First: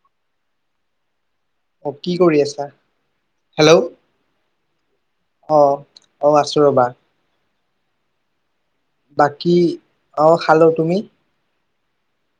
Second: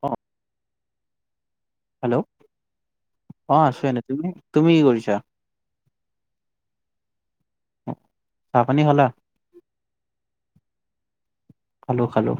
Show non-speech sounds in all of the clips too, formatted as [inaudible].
অ। অ কি হেল্ল' কৰি আছা? অ আছো হেল্ল' এনে তুমি তুমি কি কৰিছা অ অ আছো ৰ'বা [inaudible] বাকী অ খালো তুমি খালো খালো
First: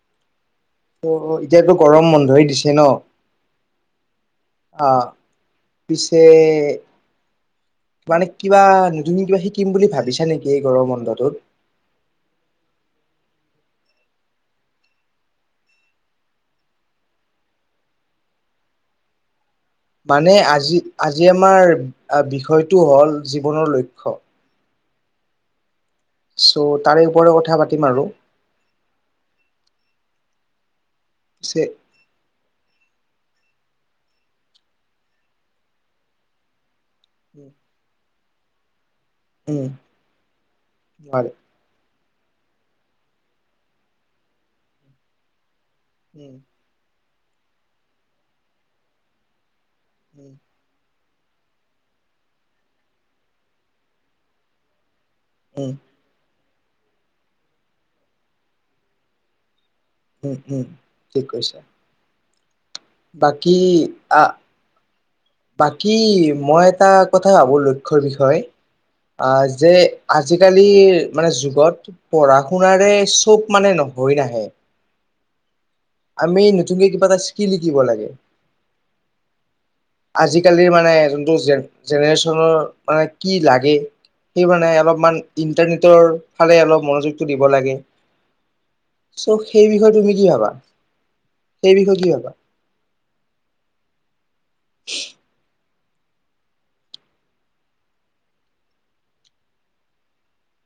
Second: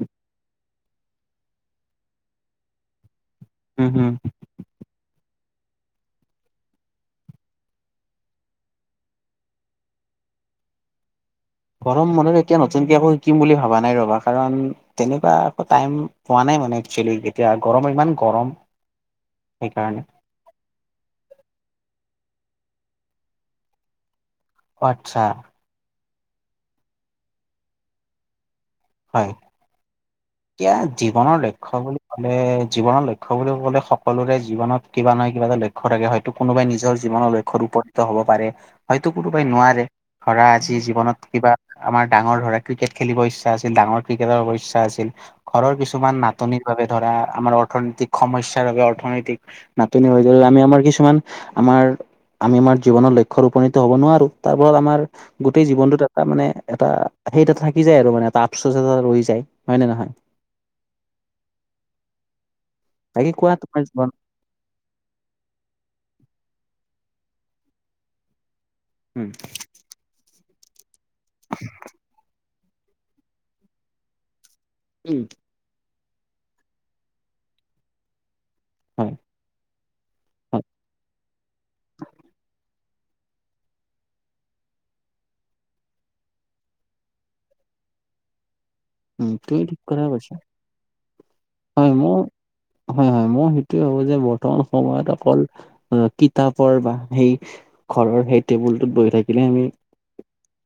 উ অ অ এতিয়াতো গৰম বন্ধই দিছে ন হম হম অ পিছে- মানে কিবা নতুন কিবা শিকিম বুলি ভাবিছা নেকি এই গৰম বন্ধটোত? গৰম বন্ধত এতিয়া নতুনকে একো শিকিম বুলি ভাবা নাই ৰবা কাৰণ তেনেকুৱা একো টাইম পোৱা নাই। ভবা নাই একচুৱেলি এতিয়া গৰম ইমান গৰম [inaudible] সেইকাৰণে মানে আজি আজি আমাৰ বিষয়টো হল জীৱনৰ লক্ষ্য আতছা চ' তাৰেওপৰে কথা পাতিম আৰু হয় এতিয়া জীৱনৰ পিছে লক্ষ্য বুলি কলে জীৱনৰ লক্ষ্য বুলি ক'লে সকলোৰে জীৱনত কিবা নহয় কিবা এটা লক্ষ্য থাকে হয়তো কোনোবাই নিজৰ জীৱনৰ লক্ষ্য উপনীত হ'ব পাৰে হয়তো কোনোবাই উম নোৱাৰে ধৰা আজি জীৱনত নোৱাৰে কিবা আমাৰ ডাঙৰ ধৰা ক্ৰিকেট খেলিব ইচ্ছা আছিল ডাঙৰ ক্ৰিকেটৰ ইচ্ছা আছিল ঘৰৰ কিছুমান উম নাটনিৰ বাবে ধৰা আমাৰ অৰ্থনৈতিক সমস্যাৰ বাবে অৰ্থনৈতিক নাটনি হৈ উম গ'লে আমি আমাৰ কিছুমান আমাৰ আমি আমাৰ জীৱনৰ লক্ষ্যত উপনীত হ'ব নোৱাৰো তাৰ ফলত আমাৰ গোটেই উম জীৱনটোত এটা মানে এটা সেই এটা থাকি যায় আৰু মানে এটা আফচোচ এটা ৰৈ যায় হয় নে নহয় উম উম ঠিক কৈছা কোৱা বাকী তোমাৰ জীৱন আহ বাকী মই এটাক কথা ভাবো লক্ষ্যয় বিষয়। উম আহ যে আজিকালি মানে যুগত পঢ়া শুনাৰে চব মানে হয় নাহে। উম আমি নতুনকে কিবা এটা চিকি লিখিব লাগে হয় হয় আজিকালিৰ মানে যোনটো জেনেৰেশ্বনৰ মানে কি লাগে সেই মানে অলপমান ইন্টাৰনেটৰ ফালে অলপ মনোযোগটো দিব লাগে উম চ' তুমি সেই ঠিক বিষয়ে কথা তুমি কি কৈছা ভাবা? সেই হয় বিষয়ে ম কি ভাবা হয় হয় মই সেইটোৱে ভাবো যে বৰ্তমান সময়ত অকল কিতাপৰ বা সেই ঘৰৰ সেই টেবুলটোত বহি থাকিলে আমি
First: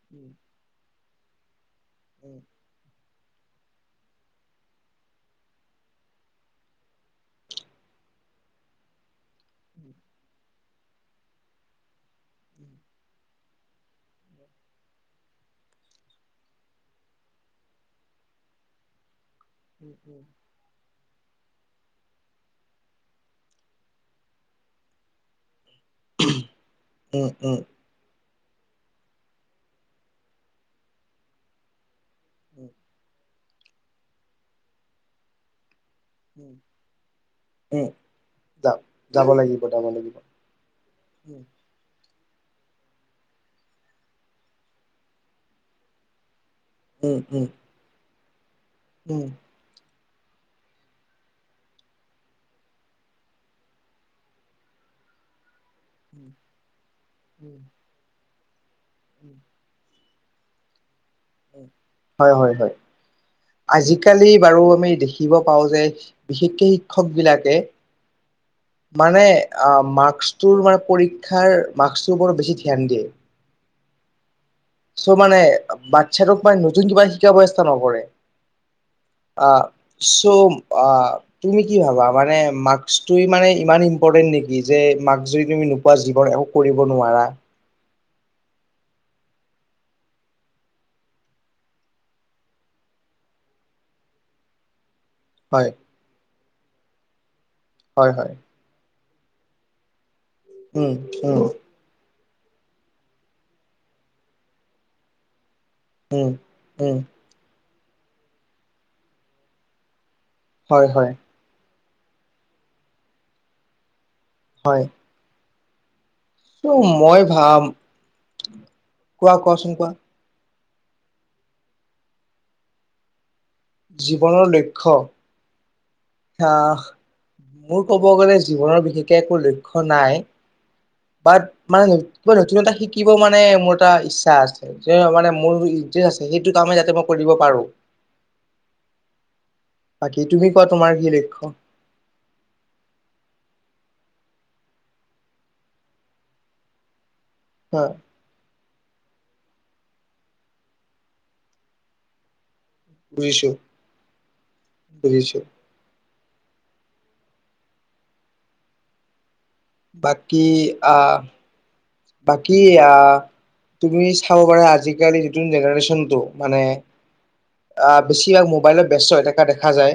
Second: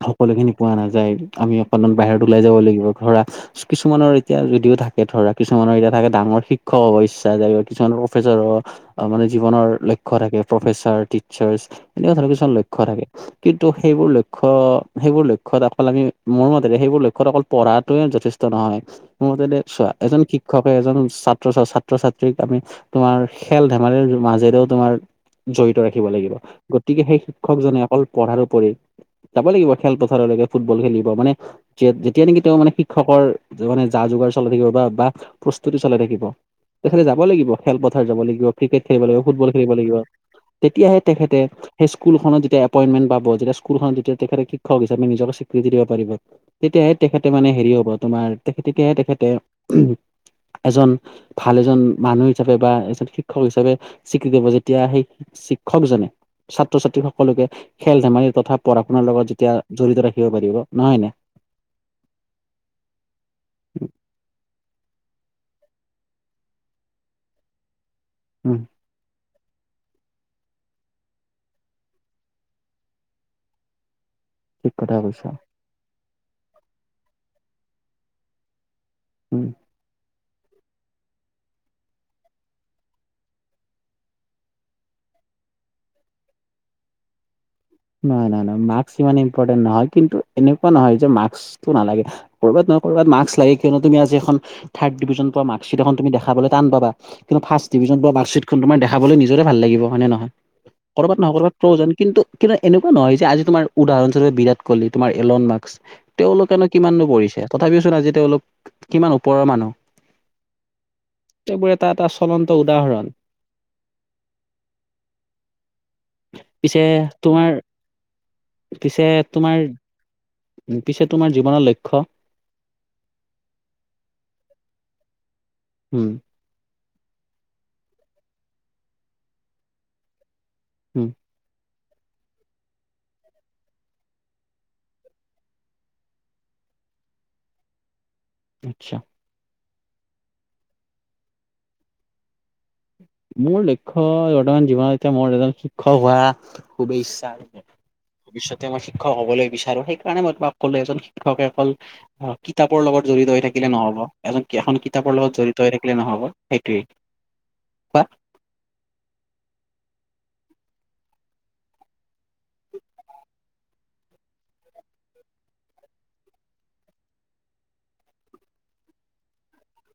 সকলো খিনি পোৱা নাযায় আমি অকনমান বাহিৰত ওলাই যাব লাগিব ধৰা কিছুমানৰ এতিয়া যদিও থাকে ধৰা কিছুমানৰ এতিয়া থাকে ডাঙৰ শিক্ষক হ'ব ইচ্ছা যায় কিছুমানৰ প্ৰফেচৰ হ মানে জীৱনৰ লক্ষ্য থাকে প্ৰফেছাৰ ট্ৰিছাৰ এনেকুৱা ধৰৰ কিছু লক্ষ্য থাকে। কিন্তু সেইবোৰ লক্ষ্য সেইবোৰ লক্ষ্য লক্ষ্যত অকল আমি মোৰ মতেৰে সেইবোৰ লক্ষ্যত অকল পঢ়াতোয়ে যথেষ্ট নহয় মোৰ মতে দে চোৱা এজন শিক্ষক এজন ছাত্ৰ ছাত্ৰীক আমি তোমাৰ খেল ধেমালিৰ মাজেৰেও তোমাৰ জ ৰাখিব লাগিব, গতিকে সেই উম উম শিক্ষকজনে অকল পঢ়াৰ উপৰি যাব লাগিব খেলপথাৰলৈকে ফুটবল খেলিব মানে জে জে তেতিয়া নেকি তেওঁ মানে শিক্ষকৰ মানে যা যোগাৰ চলাই থাকিব বা প্ৰস্তুতি চলাই থাকিব। তেখেতে যাব লাগিব উম খেলপথাৰ যাব লাগিব, যা ক্ৰিকেট খেলিব লাগিব, যাব ফুটবল খেলিব যাব লাগিব। তেতিয়াহে তেখেতে সেই স্কুলখনত যেতিয়া এপইণ্টেণ্ট পাব যেতিয়া স্কুলখনতি তেখতে শিকক হিচাপে নিজক স্বীৃতি দিব পাৰিব। তেতিয়াহে উম তেখেতে উম মানে হেৰি হ'ব তোমাৰ তেখে তেতিয়াহে উম উম তেখেতে এজন ভাল এজন মানুহ হিচাপে বা এজন শিক্ষক হিচাপে স্বীকৃতি দিব যেতিয়া সেই শিক্ষক জনে উম ছাত্ৰ -ছাত্ৰী সকলোকে খেল- ধেমালি তথা পঢ়া -শুনাৰ লগত উম যেতিয়া জড়িত ৰাখ থাকিব পাৰিব নহয় নে? হয় হয় হয় আজিকালি বাৰু। আমি দেখিব পাওঁ যে বিশেষকে শিক্ষক বিলাকে উম মানে, মাক্সটোৰ মান পৰীক্ষাৰ মাক্সটোত বেছি ধ্যান দিয়ে। ঠিক কথা চ' কৈছা মানে বাচ্ছাটোক মানে নতুন কিবা শিক্ষা ব্যৱস্থা নকৰে। উম আহ চ' আ তুমি কি ভাবা মানে মাক্সটো মানে ইমান ইম্পৰ্টেন্ট নেকি যে মাক্স যদি তুমি নোপোৱা জীৱন একো কৰিব নোৱাৰা। নহয় নহয় মাক্স ইমান ইম্পৰ্টেন্ট নহয় কিন্তু এনেকুৱা নহয় যে মাক্সটো নালাগে কৰবাত ক'ৰবাত মাক্স লাগেই কিয়নো আজি এখন থা ডিভিজন পোৱা হয় মাক্সিত এখন তুমি দেখাব টান পাবা কিন্তু ফাৰ্ষ ডিভিজন হয় পোৱা হয় মাক্সচিতখন তোমাৰ দে খাবলৈ নিজৰে ভাল লাগিব হয় নে নহয় উম কৰ'বাত নহয় উম কৰ'বাত প্ৰয়োজন কিন্তু কিন্তু এনেকুৱা নহয় যে আজি তোমাৰ উদাহৰণস্বৰূপ বিৰাটকলি তোমাৰ এলন মাৰ্ক্স। উম তেওঁলোকেনো উম কিমাননো পঢ়িছে তথাপিওচোন আজি তেওঁলোক কিমান ওপৰৰ মানুহ। হয় হয়। চবৰে এটা এটা চলন্ত উদাহৰণ। হয়। পিছে উম মই তোমাৰ ভাম পিছে কোৱা তোমাৰ কোৱাচোন কোৱা। পিছে তোমাৰ জীৱনৰ লক্ষ্য? জীৱনৰ লক্ষ্য। উম আহ মোৰ কব গ'লে জীৱনৰ বিশেষকে একো লক্ষ্য নাই। উম বাট, মানে নতুন এটা শিকিব মানে মোৰ এটা ইচ্ছা আছে যে মানে মোৰ আছে সেইটো কাম যাতে মই কৰিব পাৰোঁ। আচ্ছা। বাকী তুমি কোৱা তোমাৰ কি লক্ষ্য? মোৰ লক্ষ্য বৰ্তমান জীৱন এতিয়া মোৰ এজন শিক্ষক হোৱা খুব ই হা ভৱিষ্যতে মই শিক্ষক হ'বলৈ বিচাৰো সেইকাৰণে মই তোমাক ক'লো এজন শিক্ষকে অকল কিতাপৰ লগত জড়িত হৈ বুজিছো থাকিলে নহব এজন এখন কিতাপৰ বুজিছো লগত জড়িত হৈ থাকিলে নহব। সেইটোৱে বা। বাকী আহ, বাকী আহ, তুমি চাব পাৰা আজিকালি নতুন জেনেৰেচনটো মানে আহ বেছিভাগ মোবাইলত ব্যস্ত হৈ থকা দেখা যায়।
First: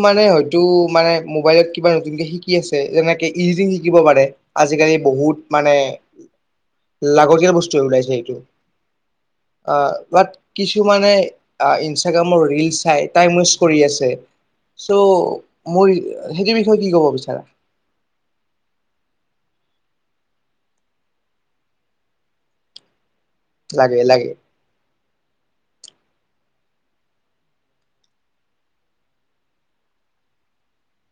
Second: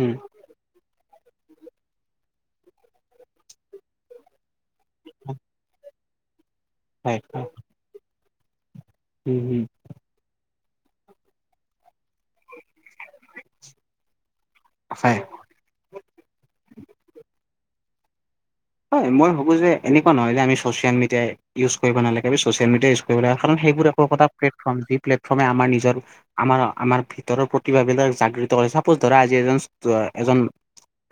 উম হয়তো মানে মোবাইলত কিবা নতুনকে শিকি আছে যেনেকে ইডীটিং শিকিব পাৰে। আজিকালি বহুত মানে হয় হয় লাগতীয়াল বস্তুৱে ওলাইছে এইটো। উম উম আ বাত কিছুমানে ইনষ্টাগ্ৰামৰ ৰিল চাই। টাইম ৱেষ্ট কৰি আছে, চ' হয় মোৰ সেইটোৰ বিষয়ে কি ক'ব বিচাৰা? হয় মই ভাবো যে এনেকুৱা নহয় যে আমি চচিয়েল মিডিয়াই ইউজ কৰিব নালাগে আমি ছচিয়েল মিডিয়া ইউজ কাৰণ সেইবোৰ লাগে একোটা লাগে প্লেটফৰ্ম যি প্লেটফৰ্মে আমাৰ নিজৰ আমাৰ আমাৰ ভিতৰৰ প্ৰতিভাবিলাক জাগ্ৰিত কৰে চাপোজ ধৰা আজি এজন এজন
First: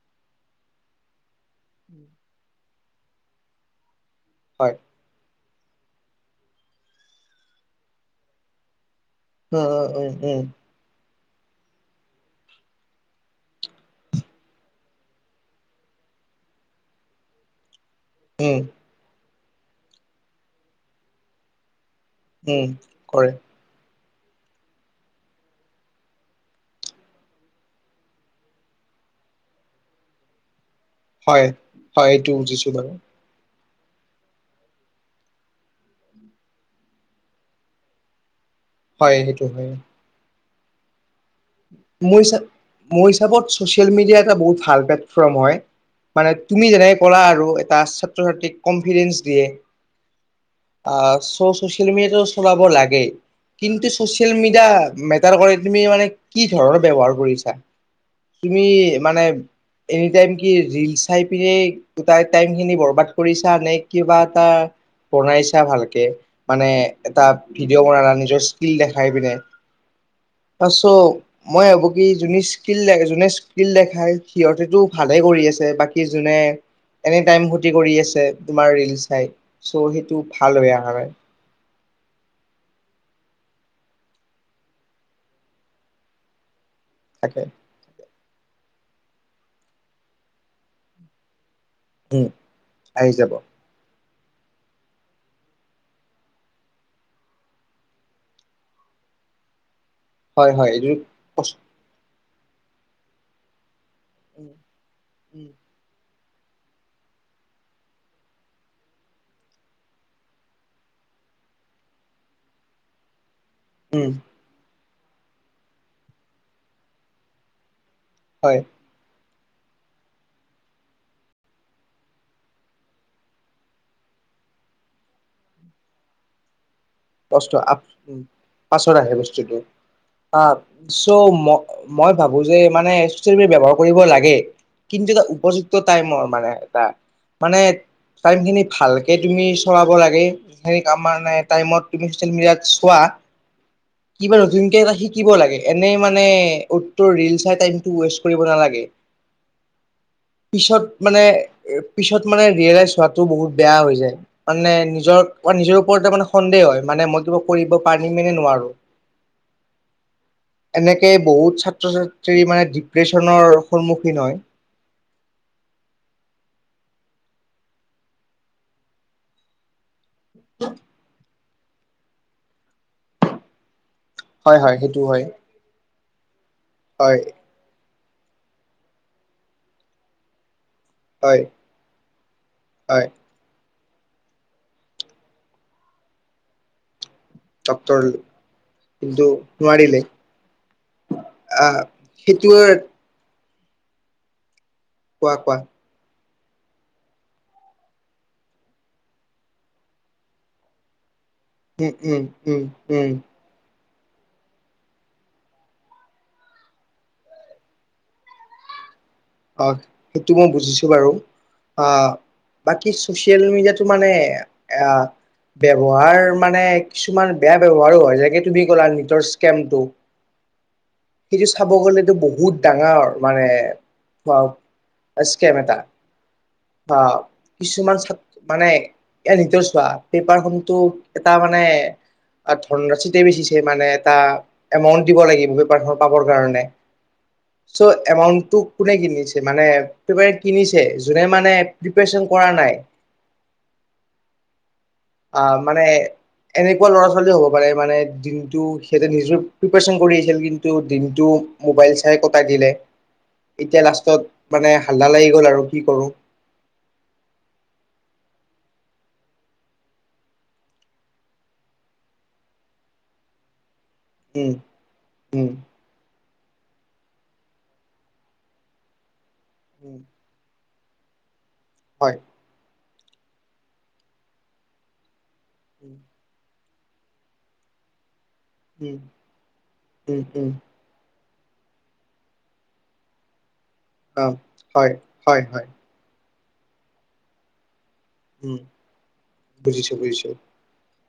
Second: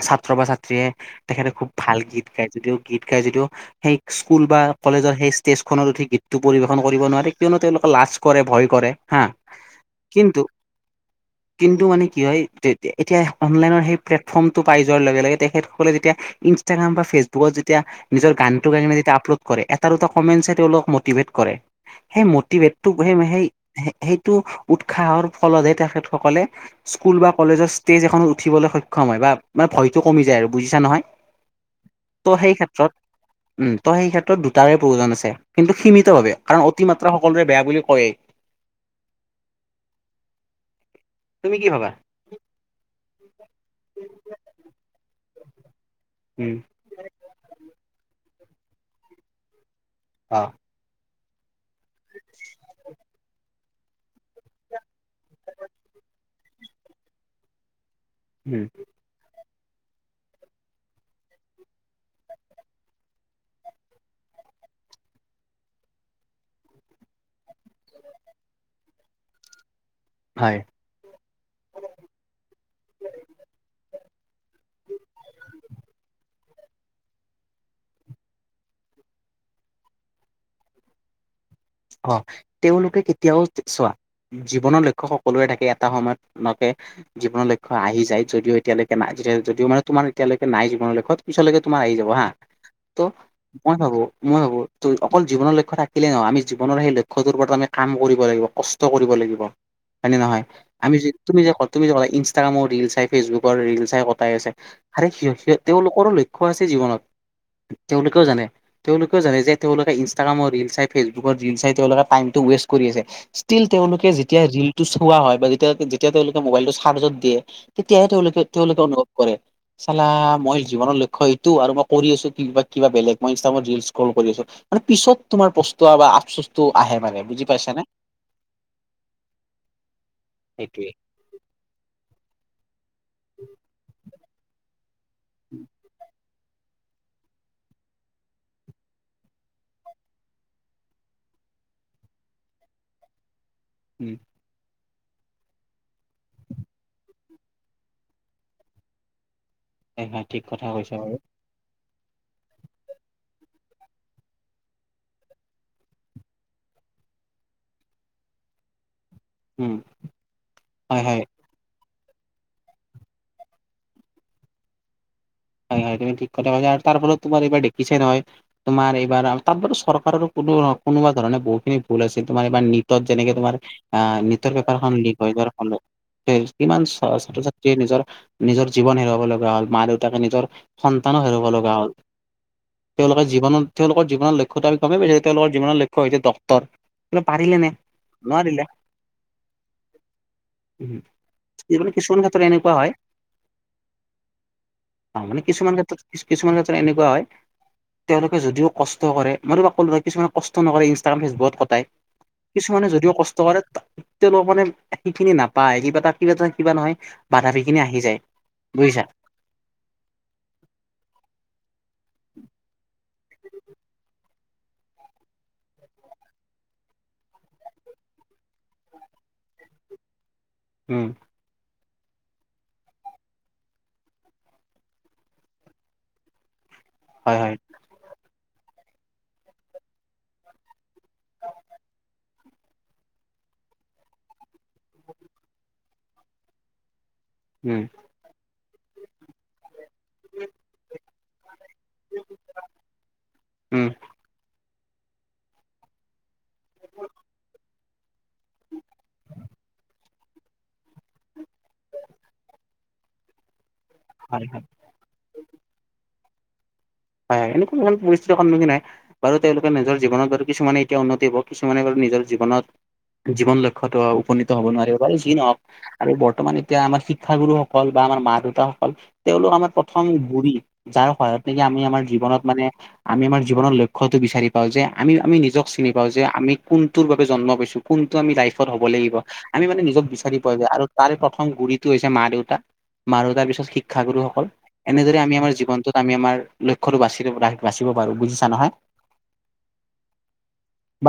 ছাত্ৰ বা ছাত্ৰীয়ে তেখেতে খুব ভাল গীত, গায় গাই যদিও গীত গাই যদিও সেই স্কুল বা হয়। কলেজৰ সেই ষ্টেজখনত উঠি গীতটো পৰিৱেশন কৰিব নোৱাৰে কিয়নো তেওঁলোকে লাজ কৰে ভয় কৰে। হা উ উ উম কিন্তু উম কিন্তু মানে কি হয় এতিয়া অনলাইনৰ সেই প্লেটফৰ্মটো পাই যোৱাৰ লগে লগে তেখেতসকলে যেতিয়া ইষ্টাগ্ৰ ফেচবুকত যেতিয়া নিজৰ উম গানটো গাইনে যেতিয়া আপলোড কৰে এটা দুটা কমেন্ট তেওঁলোক মটিভেট কৰে। সেই উম মটিভেটতো সেই কৰে সেই সেই টো উৎসাহৰ ফলতহে তেখেতসকলে স্কুল বা কলেজৰ ষ্টেজ এখনত উঠিবলৈ সক্ষম হয় বা মানে ভয়তো কমি যায় আৰু বুজিছা নহয়। হয় হয় ত' এইটো সেই বুজিছো বাৰু ক্ষেত্ৰত উম ত' সেই ক্ষেত্ৰত দুটাৰে প্ৰয়োজন আছে কিন্তু সীমিতভাৱে কাৰণ অতিমাত্ৰা সকলোৰে বেয়া বুলি কৈয়েই হয় সেইটো হয় তুমি কি ভাবা মোৰ হিচা মোৰ হিচাপত চচিয়েল মিডিয়া এটা বহুত ভাল প্লেটফৰ্ম হয় মানে উম তুমি যেনেকে কৰা আৰু এটা চ কনভিডেঞ্চ দিয়ে অ বাছ চচিয়েল মিডিয়াটো চলাব লাগে কিন্তু চচিয়েল মিডিয়া মেটাৰ কৰে তুমি মানে কি ধৰণৰ ব্যৱহাৰ কৰিছা উম তুমি মানে এনিটাইম কি ৰিল চাই পিনে গোটাই টাইম খিনি বৰবাদ কৰিছা নে কিবা এটা বনাইছা ভালকে মানে এটা ভিডিঅ' বনা নিজৰ স্কিল দেখাই পিনে হয় আছো মই ভাবো কি যোনে স্কিল যোনে স্কিল দেখায় সিহঁতেতো ভালে কৰি আছে বাকী যোনে এনি টাইম ফূৰ্তি কৰি আছে তোমাৰ ৰিল চাই চ' সেইটো ভাল হয় অ কাৰ হয় অ তেওঁলোকে কেতিয়াও চোৱা জীৱনৰ লক্ষ্য সকলোৰে থাকে এটা সময়ত একে তাকে জীৱনৰ লক্ষ্য আহি যায় যদিও এতিয়ালৈকে নাই যদিও মানে তোমাৰ এতিয়ালৈকে নাই জীৱনৰ লক্ষ্য পিছলৈকে তোমাৰ আহি যাব উম হা ত' আহি যাব মই ভাবো মই ভাবো ত অকল জীৱনৰ লক্ষ্য থাকিলে নহয় আমি জীৱনৰ সেই লক্ষ্যটোৰ ওপৰত আমি কাম কৰিব লাগিব কষ্ট কৰিব লাগিব হয় নে নহয় হয় হয় এইটো আমি যে তুমি যে কষ্ট তুমি যে ক ইনষ্টাগ্ৰামৰ ৰিলচ চাই ফেচবুকৰ ৰিলচ কটাই উম আছে আৰে সি উম সে তেওঁলোকৰ ল লক্ষ্য আছে জীৱনত তেওঁলোকেও জানে তেওঁলোকেও জানে যে তেওঁলোকে ইনষ্টাগ্ৰামৰ ৰিলচ চাই ফেচবুক ত ৰিলচ চাই তেওঁলোকে টাইম টো ৱেষ্ট কৰি আছে ষ্টিল তেওঁলোকে উম যেতিয়া ৰিল চোৱা হয় বা যেতিয়া যেতিয়া তেওঁলোকে মোবাইলটো চাৰ্জত দিয়ে তেতিয়াহে তেওঁলোকে হয় তেওঁলোকে অনুভৱ কৰে চালা মই জীৱনৰ লক্ষ্য এইটো আৰু মই কৰি আছো ক কিবা বেলেগ মই ইনষ্ট্ৰাগামত ৰিলচ স্কল কৰি আছো মানে পিছত তোমাৰ পস্তবা আপচিচতো কষ্ট আ পাছত আহে বস্তুটো অ সেইটোৱে চ ম মই ভাবো বো যে মানে চচিয়েল মিডিয়া ব্যৱহাৰ কৰিব লাগে কিন্তু এটা উপযুক্ত টাইমৰ মানে এটা মানে টাইমখিনি ভালকে তুমি চলাব লাগে এ তামানে টাইমত এতিয়া চচিয়েল মিডিয়াত চোৱা উম কিবা নতুনকে এটা শি কিব লাগে এনেই মানে উত ত'ত ৰিলচ চাই টাইম ৱেষ্ট কৰিব নালাগে। হয় হয় ঠিক কথা পিছত কৈছা বাৰু মানে পিছত মানে ৰিয়েলাইজ হোৱাটো বহুত বেয়া হৈ যায় মানে নিজৰ বা নিজৰ ওপৰতে মানে সন্দেহ হয় মানে মই কিবা কৰিব পাৰিম নে নোৱাৰো। উম হয় এনেকে হয়। বহুত ছাত্ৰ ছা ত্ৰী মানে ডিপ্ৰেছনৰ সন্মুখীন হয়। হয় হয় তুমি ঠিক কথা কৈছা আৰু তাৰ ওপৰত তোমাৰ এইবাৰ দেখিছাই নহয় তোমাৰ এইবাৰ তাত চৰকাৰ কোনো কোনোবা ধৰণে বহুতখিনি ভুল আছিল তোমাৰ এবাৰ নৃত্যত যেনেকে তোমাৰ অহ নেটৰ হয় হয় পেপাৰখন সেইটো হয়। লিক হৈ যোৱাৰ ফলত কিমান হয় ছাত্ৰ ছাত্ৰীয়ে নিজৰ নিজৰ জীৱন হেৰুৱাব লগা হ'ল মা দেউতাকে নিজৰ সন্তানো হয় হেৰুৱাব লগা হ'ল হয় তেওঁলোকে জীৱনত তেওঁলোকৰ জীৱনৰ লক্ষ্যটো আমি গমেই পাইছো তেওঁলোকৰ জীৱনৰ লক্ষ্য হৈছে ডক্তৰ পাৰিলে নে ডক্তৰ নোৱাৰিলে কিন্তু নোৱাৰিলে উ এই আহ মানে কিছুমান ক্ষেত্ৰত সেইটোৱে এনেকোৱা হয়। অ কোৱা মানে কোৱা কিছুমান ক্ষেত্ৰত কিছুমান ক্ষেত্ৰত এনেকোৱা হয়। তেওঁলোকে যদিও কষ্ট কৰে মই কিছুমানে কষ্ট কৰে ইনষ্টাগ্ৰাম ফেচবুক বোৰত কটাই উম উম উম কিছুমানে উম যদিও কষ্ট কৰে তেওঁলোকক মানে সেইখিনি নাপায় কিবা এটা কিবা এটা কিবা নহয় বাধা খিনি আহি যায়। বুজিছা। অ সেইটো মই বুজিছো বাৰু আ বাকী। চচিয়েল মিডিয়াটো মানে আ। ব্যৱহাৰ মানে কিছুমান বেয়া ব্যৱহাৰো হয় যেনেকে তুমি ক'লা নিজৰ স্কেমটো। উম সেইটো চাব গলেতো বহুত ডাঙৰ মানে স্কেম এটা বা হয় হয় কিছুমান মানে এ নিজৰ চোৱা পেপাৰ খনো এটা মানে। আৰু ধন ৰাশিতে বেছিছে মানে এটা এমাউণ্ট দিব লাগিব পেপাৰখন পাবৰ কাৰণে উম চ' এমাউণ্ট কোনে কিনিছে মানে পেপ কিনিছে যোনে মানে প্ৰিপচন কৰা নাই উম আ মানে এনেকুৱা ল'ৰা ছোৱালী হ'ব পাৰে মানে দিনটো সিহঁতে নিজৰ প্ৰিপাৰচন কৰি আহিছিল কিন্তু দিনটো মোবাইল চাই কটাই দিলে এতিয়া লাষ্টত হয় হয় মানে হাল্লা লাগি গ'ল আৰু কি কৰো হয় হয় এনেকোৱা ইমান পৰিস্থিতিৰ সন্মুখীন হয় বাৰু তেওঁলোকে নিজৰ জীৱনত কিছুমানে এতিয়া উন্নতি হব কিছুমানে বাৰ নিজৰ জীৱনত জীৱন লক্ষ্যত উপনীত উম হব নোৱাৰিব যি উম নহওঁক বৰ্তমান এতিয়া আমাৰ শিক্ষাগুৰুসকল বা আমাৰ মা দেউতাসকল তেওঁলোক আমাৰ উম প্ৰথম গোৰি যাৰ সহায়ত নেকি আমি আমাৰ হয় জীৱনত মানে আমি আমাৰ জৱনৰ লক্ষ্যতো বিচাৰি পাওঁ যে আমি আমি। চিনি উম পাওঁ যে আমি কোনটোৰ বাবে জন্ম পাইছো কোন লাইফট হব' উম লাগিব আমি মানে নিজক উম বিচাৰি উম পোৱা যায় আৰু তাৰ প্ৰথম গুৰিটো হৈছে মা দেউতা মা দেউতাৰ পিছত শি অ', শিক্ষাগুৰুসকল হয়, এনেদৰে আমি হয়, আমাৰ হয়, জীৱনটোত আমি আমাৰ লক্ষ্যটো বাচি বা বুজিছা উম, নহয় বুজিছো, বুজিছো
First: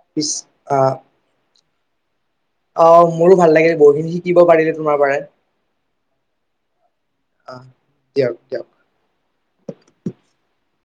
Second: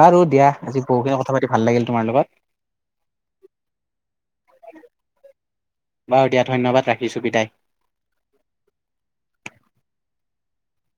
বাৰু পিছ দিয়া আজি আহ, বহুখিনি কথা পাতি ভাল লাগিল তোমাৰ লগত। অ মোৰো ভাল লাগিল বহুখিন শিকিব পাৰিলে তোমাৰ পৰা। বাৰু দিয়া ধন্যবাদ ৰাখি। আ দিয়ক দিয়ক।